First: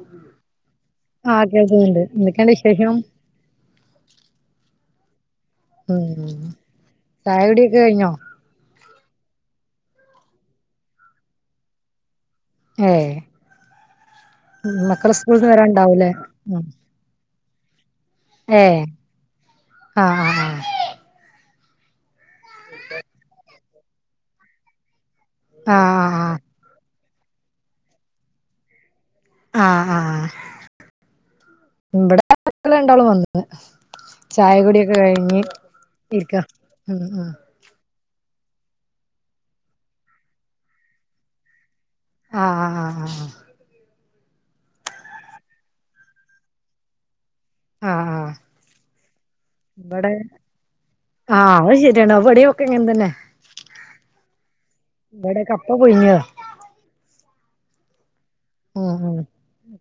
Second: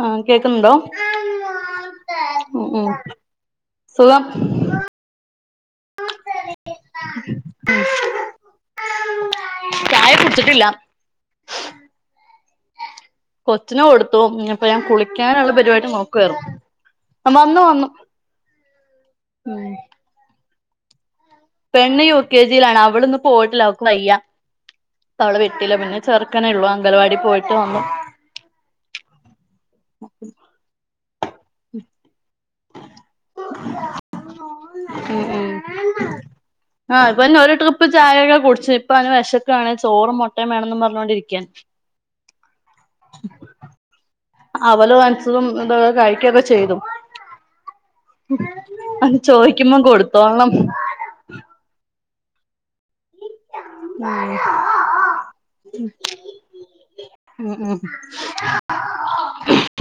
ആ കേക്കുന്നുണ്ടോ ആഹ് കേൾക്കുന്നുണ്ട് എന്തൊക്കെയുണ്ട് ഉമ് ഉമ് വിശേഷം സുഖം ഉം ചായ കുടിയൊക്കെ കഴിഞ്ഞോ ചായ കുടിച്ചിട്ടില്ല ഏഹ് കൊച്ചിനു കൊടുത്തു ഇനിപ്പൊ ഞാൻ മക്കള് സ്കൂളിന്ന് കുളിക്കാനുള്ള പരുപാടി വരാണ്ടാവൂലേ നോക്കാരുന്നു ഉം വന്നു വന്നു ഏഹ് ഉം ആഹ് ആഹ് പെണ്ണ് യു കെ ജിയിലാണ് അവളിന്ന് പോയിട്ടില്ല അവൾക്ക് വയ്യ അവളെ വിട്ടില്ല ആഹ് പിന്നെ ആഹ് ചെറുക്കനേ ഉള്ളൂ അംഗൻവാടി പോയിട്ട് വന്നു ആഹ് ആഹ് ഇവിടെ മക്കള് രണ്ടാളും വന്നു ചായ കുടിയൊക്കെ ഉം കഴിഞ്ഞ് ഉം ഇരിക്ക ഉം ഉം ഇപ്പം ചായകെ കുടിച്ച് ഇപ്പം അവന് വെശക്കാണ് ചോറും മൊട്ടം വേണംന്നും പർഞ്ഞോണ്ടിരിക്കാ ആഹ് ആഹ് ആഹ് അവല് നൻച്ചതും ഇതൊക്ക കഴിക്കൊക്കെ ചെയ്തു ആഹ് ആഹ് ആഹ് അത് ചോയ്ക്കുമ്പോ ഇവിടെ കൊട്ത്തോളണം. ആഹ് അത് ശരിയണ് ഇവട്യൊക്കെ ഇങ്ങൻ തന്നെ ഇവിടെ കപ്പ ഉം പുഴുങ്ങിയതാ ഉം ഉം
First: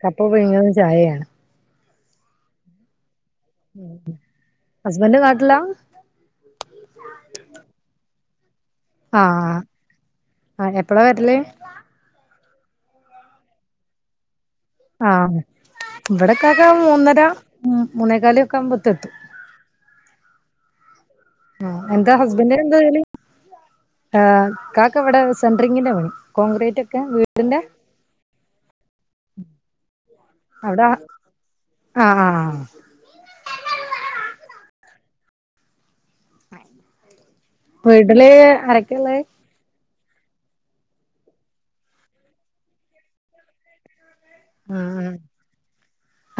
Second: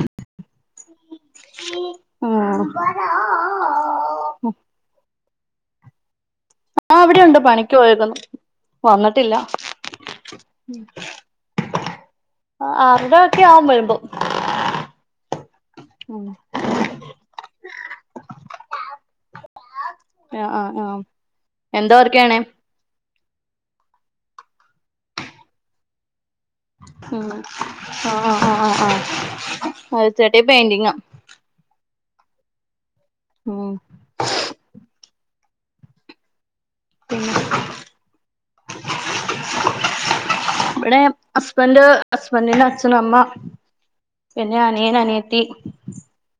കപ്പ പുഴുങ്ങിതും ചായേണ്. ആഹ് ഹസ്ബന്റ് നാട്ടില ഓഹ് അവിടെയൊണ്ട് പണിക്ക് പോയേക്കുന്നു വന്നിട്ടില്ല ആഹ് ആഹ് എപ്പളാ വരല് [unintelligible] ഒക്കെ ആവും വരുമ്പോ. ആഹ് ഉം ഇവിടെ ക്കാക്കാ മൂന്നര മുന്നേകാല് ഒക്കെ ആമ്പോത്തെ എത്തു ഏഹ് ആഹ് ആഹ് ആഹ് എന്താ ഹസ്ബൻ്റിനെന്താ പര്പാടി ആന് ഇക്കാക്കവടെ സെൻട്രങ്ങിന്റെ പണി കോൺക്രീറ്റൊക്കെ വീടിന്റെ ആഹ് ആഹ് ആഹ് ആഹ് ആഹ് അത് ചേട്ട അവിടെ പെയിന്ണ്ടിങ്ങ ആഹ് ആഹ് ഉം പിന്നെ വീട്ടില് ആരെക്കെള്ള ത് ഇവിടെ ഹസ്ബന്ഡ് ഹസ്ബന്റിന്റെ അച്ഛനും അമ്മ പിന്നെ അനിയൻ ആഹ് അനിയത്തി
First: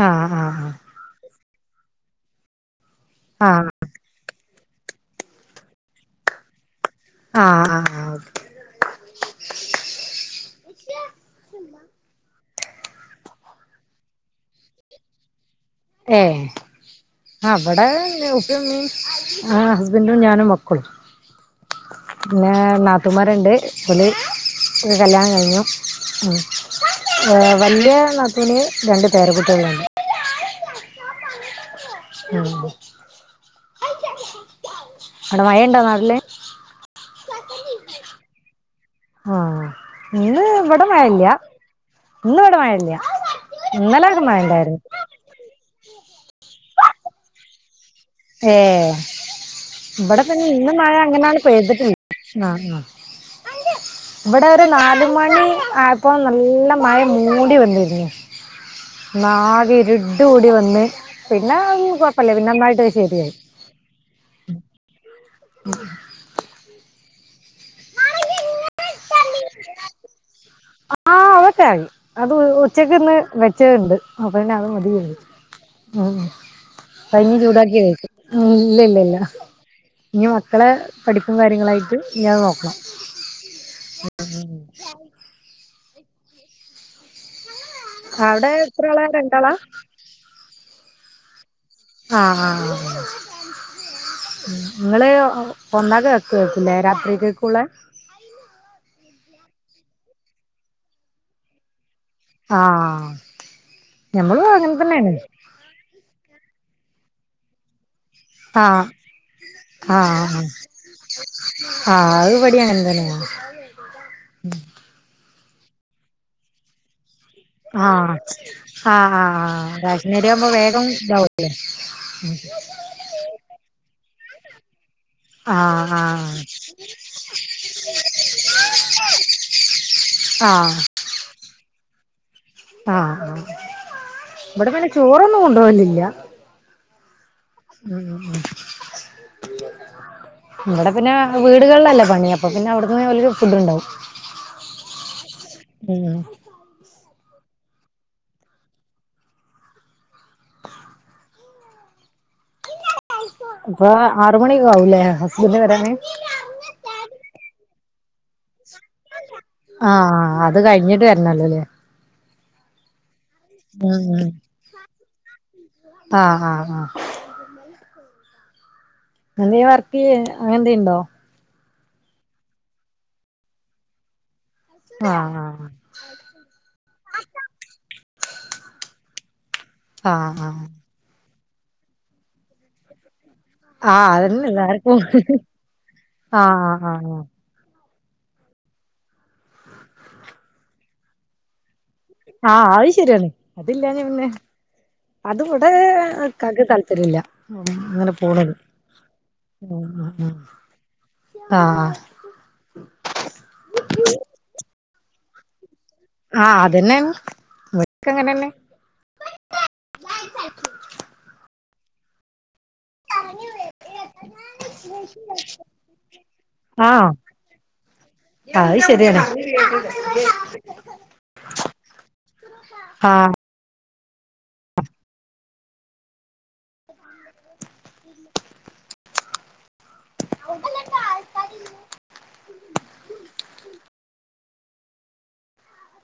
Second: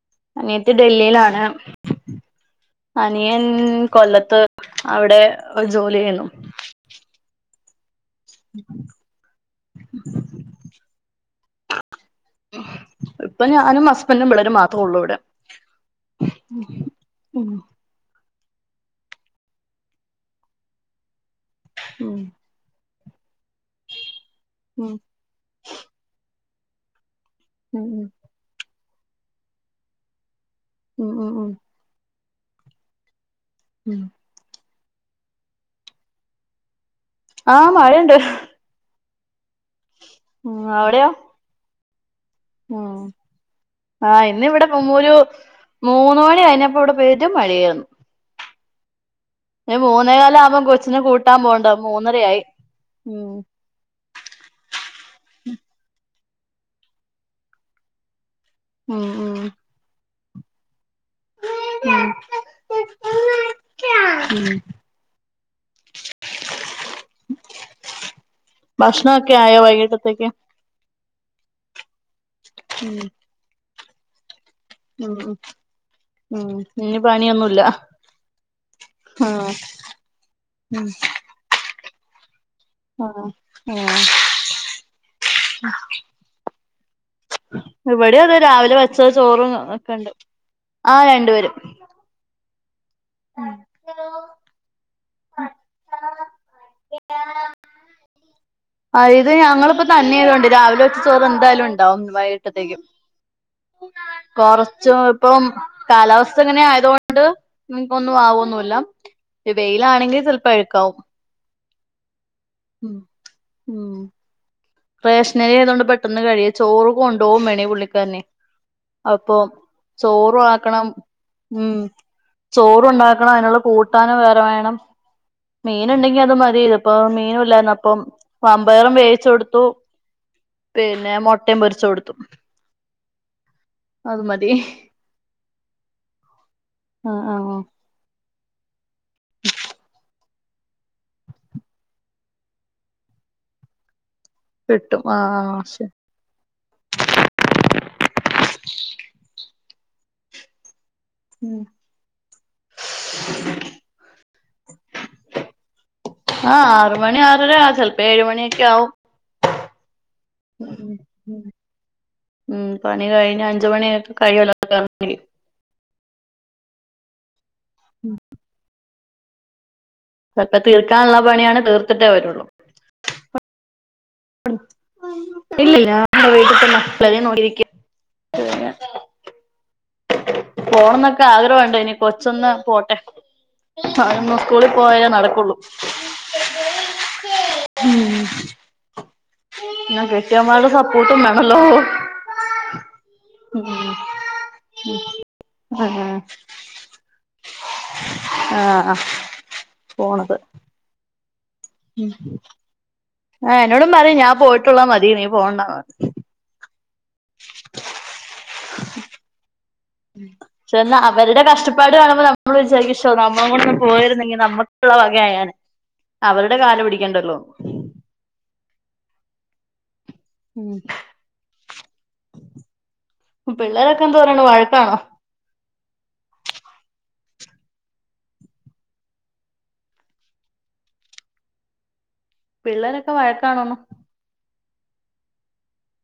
ആഹ് അനിയത്തി ഡൽ ഈലാണ് അനിയൻ ആഹ് കൊല്ലത്ത് അവടെ ജോലി ചെയ്യുന്നു. ആഹ് ആഹ്ആഹ് ഇപ്പം ഞാനും ഹസ്ബൻ്റും പിള്ളേരും മാത്രേ ഉള്ളൂ ഇവിടെ ഏഹ് ഉം ആഹ് ഇവടെ ഉപ്പിം ഇമ്മി ആഹ് ഹസ്ബൻഡും ഞാനും മക്കളും ഉം പിന്നെ നാത്തൂമാരിണ്ട് ഒലെ ഉം കല്യാണം കഴിഞ്ഞു ഏഹ് ഉം വല്ലിയ ഉം നാത്തൂന് രണ്ട് പേരക്കുട്ട്യാളിണ്ട് ഉം ഉം ഉം അടെ മഴണ്ടോ നാട്ട്ല്? ആഹ് മഴണ്ട് ആഹ് ഇന്ന് ഉം ഇവിടെ അവിടെയോ മഴല്ല ഇന്നലെയൊക്കെ ആഹ് മഴ ഇന്ന് ഇവിടെ ഉണ്ടായിരുന്നു മുമ്മുരു മൂന്ന് മണി കയ്ഞ്ഞപ്പോ ഇവടെ പെരും മഴേര്ന്നു. ഏഹ് മൂന്നേ ഇവടെ കാല് പിന്ന് ആകുമ്പം ഇന്നും മഴ കൊച്ചിനെ കൂട്ടാൻ അങ്ങനാണ് പോകണ്ട പെയ്തിട്ടില്ല മൂന്നരയായി ആഹ് ആഹ് ഉം ഇവടെ ഒരു നാല് മണി ആയ്പ്പോ നല്ല മഴ ഇങ്ങനെ മൂടി വന്നിരുന്നു ഉം ഉം ഉം നാകെ ഇരുഡു കൂടി വന്ന് പിന്നെ കൊയ്പ്പല്ല പിന്നെ നന്നായിട്ട് [unintelligible] [unintelligible] ഭക്ഷണൊക്കെ ആയോ വൈകിട്ടത്തേക്ക്? ആഹ് അതൊക്കെ ആയി അത് ഉച്ചക്ക് ഉം ഇന്ന് വെച്ചണ്ട് അപ്പ പിന്നെ [inaudible] ഉം ഇനി കഞ്ഞി പണിയൊന്നുല്ല ചൂടാക്കി കഴിച്ചു ഇല്ല ഇല്ല ഇല്ല ആഹ് ഇഞ്ഞ് മക്കളെ ഉം പഠിപ്പും കാര്യങ്ങളായിട്ട് ഇഞ്ഞത് നോക്കാ. ആഹ് ഉം ഇവിടെ അതെ അവിടെ രാവിലെ എത്ര ആളാ വച്ച ചോറും രണ്ടാളാ ഒക്കെ ഉണ്ട് ആഹ് രണ്ടുപേരും ആഹ് ഹാ ഹാ ഇങ്ങള് ഉണ്ടാക്കി വെകേകുല്ലേ രാത്രി കേക്കുള്ള അ ഇത് ഞങ്ങളി പ്പോ തന്നെയതോണ്ട് രാവിലെ വെച്ച ചോറ് എന്തായാലും ണ്ടാവും വൈ ത്തേക്കും ആഹ് ഞമ്മളും അങ്ങനെ കൊറച്ചും തന്നെയാണ് ഇപ്പം കാലാവസ്ഥ ഇങ്ങനെ ആയത് കൊണ്ട് ഞ്ഞ് പ്പൊന്നും ആവൊ മൂലം ആഹ് വെയിലാണെങ്കി ആഹ് ചൽപ്പം അഴുക്കാവും ആഹ് അത്വടിയ ഉം കന്തന ഉം റേഷ്നരി ആയത കൊണ്ട് പെട്ടെന്ന് കഴിയ ചോറ് കൊണ്ടുപോും വേ ടെ പുള്ളി ആഹ് ക്കാരന് ആഹ് അപ്പോ ആഹ് റേഷനരി ചോറും ആവുമ്പോ വേഗം ആക്കണ്ണം ഇതാവൂലേ മ് ചോ ണ്ടാക്കണ്ണം അയ്ന്ള്ള കൂട്ടാന്‌ വേറെ വേണം ആഹ് മീന്ണ്ടങ്കി അത് മതി ഇത് പ്പം മീനും ല്ലാറ്ഞപ്പം വമ്പേറും വേവിച്ച് കൊടുത്തു ആഹ് പിന്നെ മുട്ടയും പൊരിച്ച് കൊടുത്തു ആഹ് ആഹ് അത് മതി ഇവിടെ പിന്നെ ചോറൊന്നും കൊണ്ടുപോലില്ല ആഹ് ആഹ് ഉം ഉം ഉം ഉ ഇവിടെ പിന്നെ വീടുകളിലല്ലേ പണി അപ്പൊ പിന്നെ അവിടുന്ന് വലരു ഫുഡ് ഉണ്ടാവും കിട്ടും ആ ശ ഉം ഉം പ്പോ ആറ് മണിയെക്കെ ആവൂലേ ഹസ്ബന്റ് വരാന് ആഹ് ആറ് മണി ആറര ചെലപ്പ ഏഴ് മണിയൊക്കെ ആവും ആഹ് അത് കഴിഞ്ഞിട്ട് വരണല്ലോല്ലേ ഉം പണി കഴിഞ്ഞ് അഞ്ച് ഉം മണിക്ക് ഉം കഴിയല്ലേ [unintelligible] ആഹ് ആഹ് ആഹ് ഉം നവർത്ത ചെൽപ്പം തീർക്കാള്ള പണിയാണേ തീർത്തിട്ടേ വരുള്ളൂ ആഹ് ഇല്ലല്ല നമ്മടെ വീട്ട്ത്തെ മക്കളെ നോക്കിരിക്കും ആ ഹ് ആഹ് ആഗ്രഹംണ്ടോ ഇനി കൊച്ചൊന്ന് പോട്ടെ ആഹ് അഹ് അതന്നെ സ്കൂളിൽ എല്ലാർക്കും പോയാല നടക്കുള്ളൂ ആഹ് ആഹ് ഉം ന്നാ കെട്ടിയോന്മാരുടെ സപ്പോട്ടു മാണല്ലോ ആഹ് അഹ് ശരിയാണ് അതില്ലാനാ പിന്നെ അത് ഇവിടെ ആഹ് ഇക്കാക്ക് താല്പര്യമില്ല അങ്ങനെ പോണ ആഹ് ഉം ഉം ഉം പോണത് ആഹ് ആഹ് എന്നോടും പറയും ഞാൻ പോയിട്ടുള്ളാ മതി നീ പോണ്ട ആഹ് അതന്നെയങ്ങനെ വെക്കങ്ങനന്നെ ഉം എന്നാ അവരുടെ കഷ്ടപ്പാട് കാണുമ്പോൾ നമ്മൾ വിചാരിക്ക നമ്മള കൊപോയിരുന്നെങ്കിൽ നമുക്കുള്ള വകയായാന് അവരുടെ കാല പിടിക്കേണ്ടല്ലോ ആഹ് ശരിയാണ് ആഹ് ഉം പിള്ളേരൊക്കെ എന്ത് പറയ്ണ് വഴക്കാണോ ഉ പിള്ളേരൊക്കെ വഴക്കാണോന്നോ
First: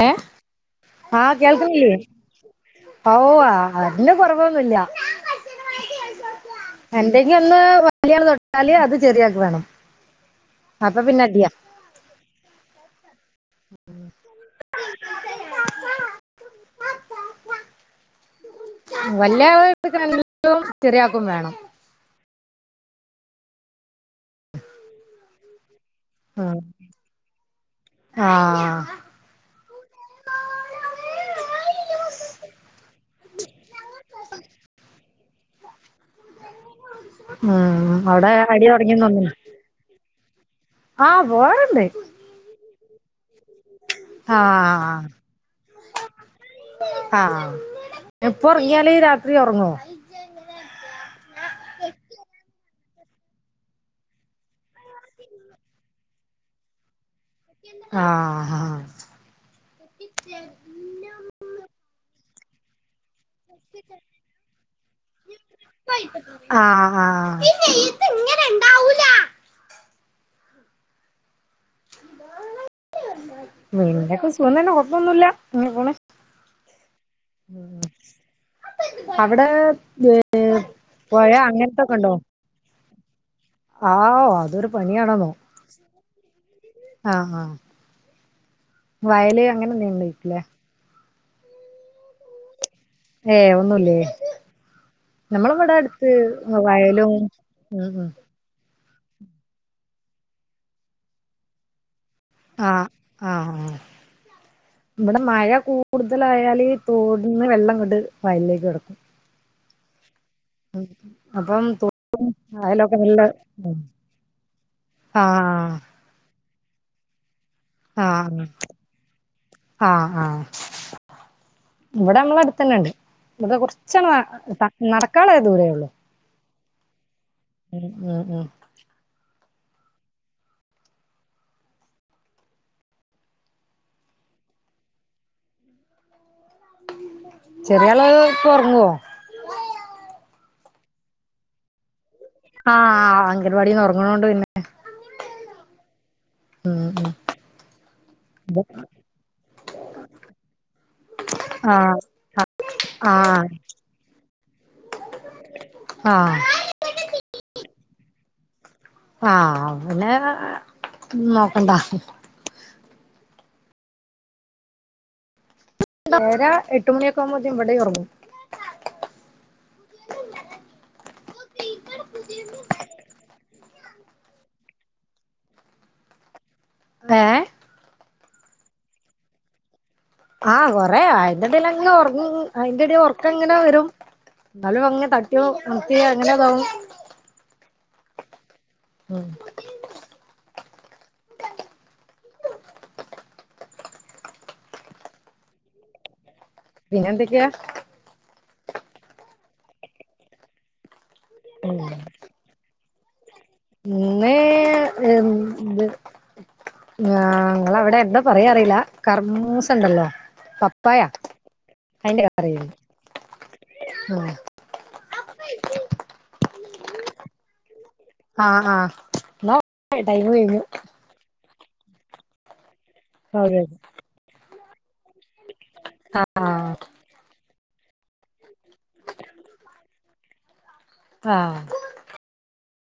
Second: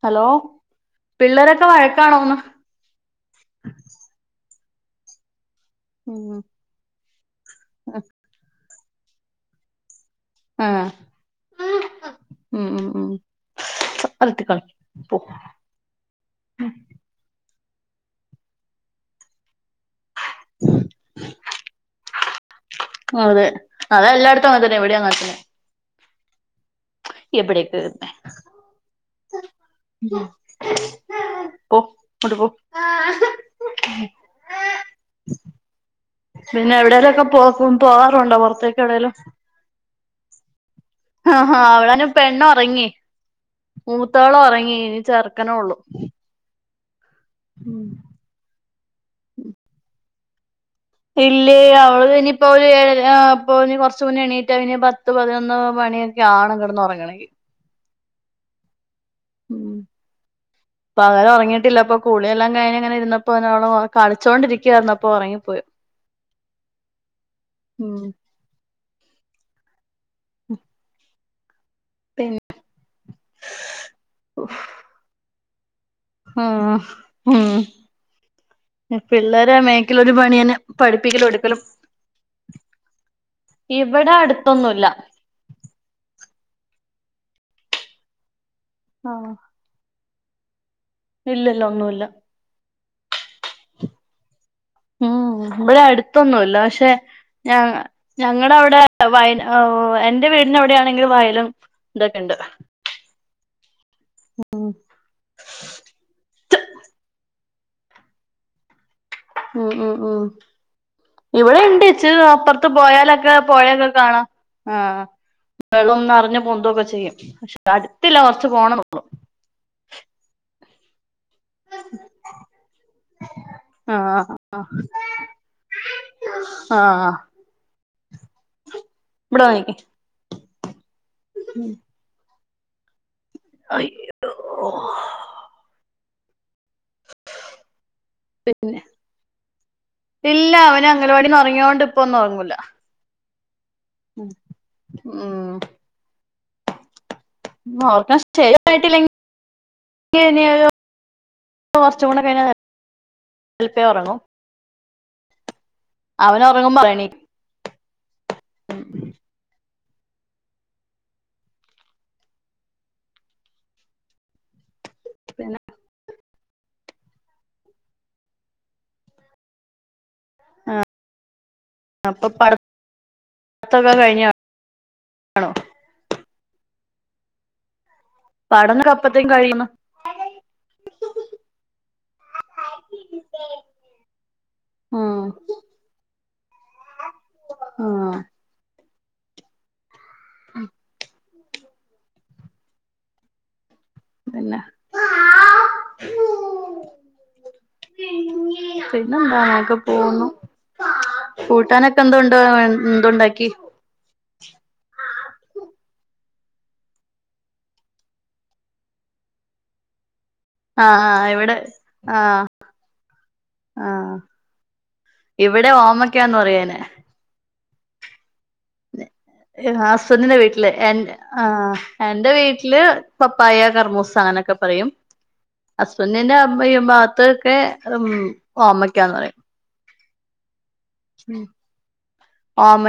ഹലോ പിള്ളേരൊക്കെ വഴക്കാണോന്ന് അഹൂ വാ അതിന് കൊറവൊന്നു ല്ല ഉം എന്തെങ്കി ഒന്ന് വലിയ ള് തൊട്ടാല് അത് ചെറിയാക്ക് വേണം ആഹ് അപ്പൊ പിന്നെ അടിയാ ഉം ഉം ഉം അത്ട്‌ത്ത് ക്കളി പും വല്ല്യാള്ട്ത്ത്ക്ക്ണ എല്ലാം ചെറിയാക്കും വേണം അതെ അതെല്ലായിടത്തും അങ്ങനത്തന്നെ ഇവിടെ അങ്ങനതന്നെ ആഹ് ഇവിടിട്ടിരുന്നേ പൊ അങ്ങട്ട് പോ പിന്നെ എവിടെലെക്കെ പോ ഉം അവിടെ പോവാറുണ്ടോ അടി തുടങ്ങിയെന്ന് പൊറത്തേക്കെവിടേലും തോന്നുന്നു ആ ആഹാ പോവാറുണ്ട് അവളന് പെണ്ണൊറങ്ങി മൂത്തോളും ആ ഒറങ്ങി ഇനി ചെർക്കനൊള്ളു ആഹ് ഇപ്പൊ ഒർങ്ങിയാല് രാത്രി ഒറങ്ങോ ഇല്ലേ അവള് ഇനിയിപ്പോ ഒരു ഏഴര പ്പൊ ഒര് കൊറച്ച് മുന്നെ എണീറ്റാ പിന്നെ പത്ത് പതിനൊന്ന് മണിയെ ക്കെ ആകണം കെടന്നൊറങ്ങണങ്കി ആഹ് ഹഹാ പകല് ഒറങ്ങിയിട്ടില്ല ഇപ്പൊ കുളിയെല്ലാം കഴിഞ്ഞങ്ങനെ ഇരുന്ന് ഇപ്പരാളോ കളിച്ചോണ്ടിരിക്കുവായിരുന്നു അപ്പോ ഒറങ്ങിപ്പോയി ആഹ് ആഹ് ഉം ഹ പിന്നെ പിന്നെ സുഖം തന്നെ കൊഴപ്പൊന്നുല്ല അങ്ങനെ പോണ് ആഹ് ഉം അവിടെ പിള്ളേരെ മേക്കലൊരു പണിയന്നെ പഠിപ്പിക്കലും പൊയ എടുക്കലും അങ്ങനത്തൊക്കെ ഇണ്ടോ ഇവിടെ ആഹ് അതൊരു അടുത്തൊന്നുല്ല പനിയാണെന്നോ ആഹ് ആഹ് വയല് അങ്ങനെ എന്തെങ്കിലുംഇല്ലേ ഇല്ലല്ലോ ഒന്നുല്ല ഏ ഒന്നുല്ലേ ഉം നമ്മളവിടെ ഇവിടെ അടുത്ത് അടുത്തൊന്നുല്ല വയലും ഉം ഉം നിങ്ങളവിടെ വയല എന്റെ വീടിനവിടെയാണെങ്കില് വയലും ഇതൊക്കെണ്ട് ആഹ് ആഹ് ഇവിടെ മഴ കൂടുതലായല് തോട് ഇന്ന് വെള്ളങ്ങട്ട് വയലിലേക്ക് കെടക്കും ഉം ഉം ഉം ഇവിടെ അപ്പം ഇണ്ട് ഇച്ചിരി അപ്പർത്ത് അയലൊക്കെ നല്ല പൊയോലൊക്കെ പൊയൊക്കെ കാണാം ആഹ് ആഹ് വെള്ളം നറഞ്ഞ് പൊന്തൊക്കെ ചെയ്യും അടുത്തില്ല ആഹ് കൊറച്ച് പോണം ആഹ് ആഹ് ഇവിടെ നമ്മളെ അടുത്തന്നെണ്ട് ഇവിടെ കൊറച്ച് ആഹ് നടക്കാള്ളെ ദൂരോള്ളു ആഹ് ആഹ് ഉം ഉം ഉം ഇവിടെ നിക്ക് [unintelligible] ചെറിയ ആള് പ്പോ ഒറങ്ങോ ഇല്ല അവന് അംഗൻവാടിന്ന് ഒറങ്ങിയോണ്ട് ഇപ്പൊന്നും ഒറങ്ങൂല ആഹ് ആഹ് അംഗൻവാടിന്ന് ഒറ ഉം ഉം ഉം ഓർക്കാൻ [unintelligible] ആഹ് കൊറച്ചു കൂടെ കഴിഞ്ഞാ ആഹ് എൽപ്പേ ഒറങ്ങു ആഹ് അവന് ഒറങ്ങും പനി ആഹ് അവനെ നോക്കണ്ടാ പിന്ന ഏഴര എട്ടുമണിയൊക്കാകുമ്പതേന് ഇവിടെയും ഒറങ്ങും അപ്പൊ പട് ത്തൊക്കെ കഴിഞ്ഞ ഏഹ് പടനെക്ക അപ്പത്തേക്കു കഴിയണം ആ കൊറേ ഐൻ്റെടേൽ അങ്ങനെ ഉറങ്ങും അയിന്റെടൽ ഉറക്കങ്ങനെ വരും ഹലോ അങ്ങനെ ഉം തട്ടിയോ മുട്ടിയോ അങ്ങനെയതാവും ആഹ് ഉം ഉം അല്ല [unintelligible] പിന്നെന്തൊക്കെയാ പിന്നെന്താ ഞക്കെ പോന്നു കൂട്ടാനൊക്കെ എന്തണ്ട് [unintelligible] എന്തുണ്ടാക്കി ഇന്ന് [unintelligible] നിങ്ങ അവിടെ എന്താ പറയാ അറില്ല കർമൂസണ്ടല്ലോ ആഹ് ആഹ് എവിടെ ആഹ് കറിയുണ്ട് ആഹ് ഉം ഇവിടെ ഓമയ്ക്കാന്ന് പറയുനെ ആഹ് ആഹ് എന്നാ ടൈം ആസുനിന്റെ കഴിഞ്ഞു. വീട്ടില് എ ആ എന്റെ വീട്ടില് ഓ പപ്പായ കർമ്മൂസാങ്ങനൊക്കെ പറയും ഹസ്ബൻഡന്റെ അമ്മ ആഹ് ഭാഗത്തൊക്കെ ഓമയ്ക്കാന്ന് പറയും ഉ ആഹ് ഓമ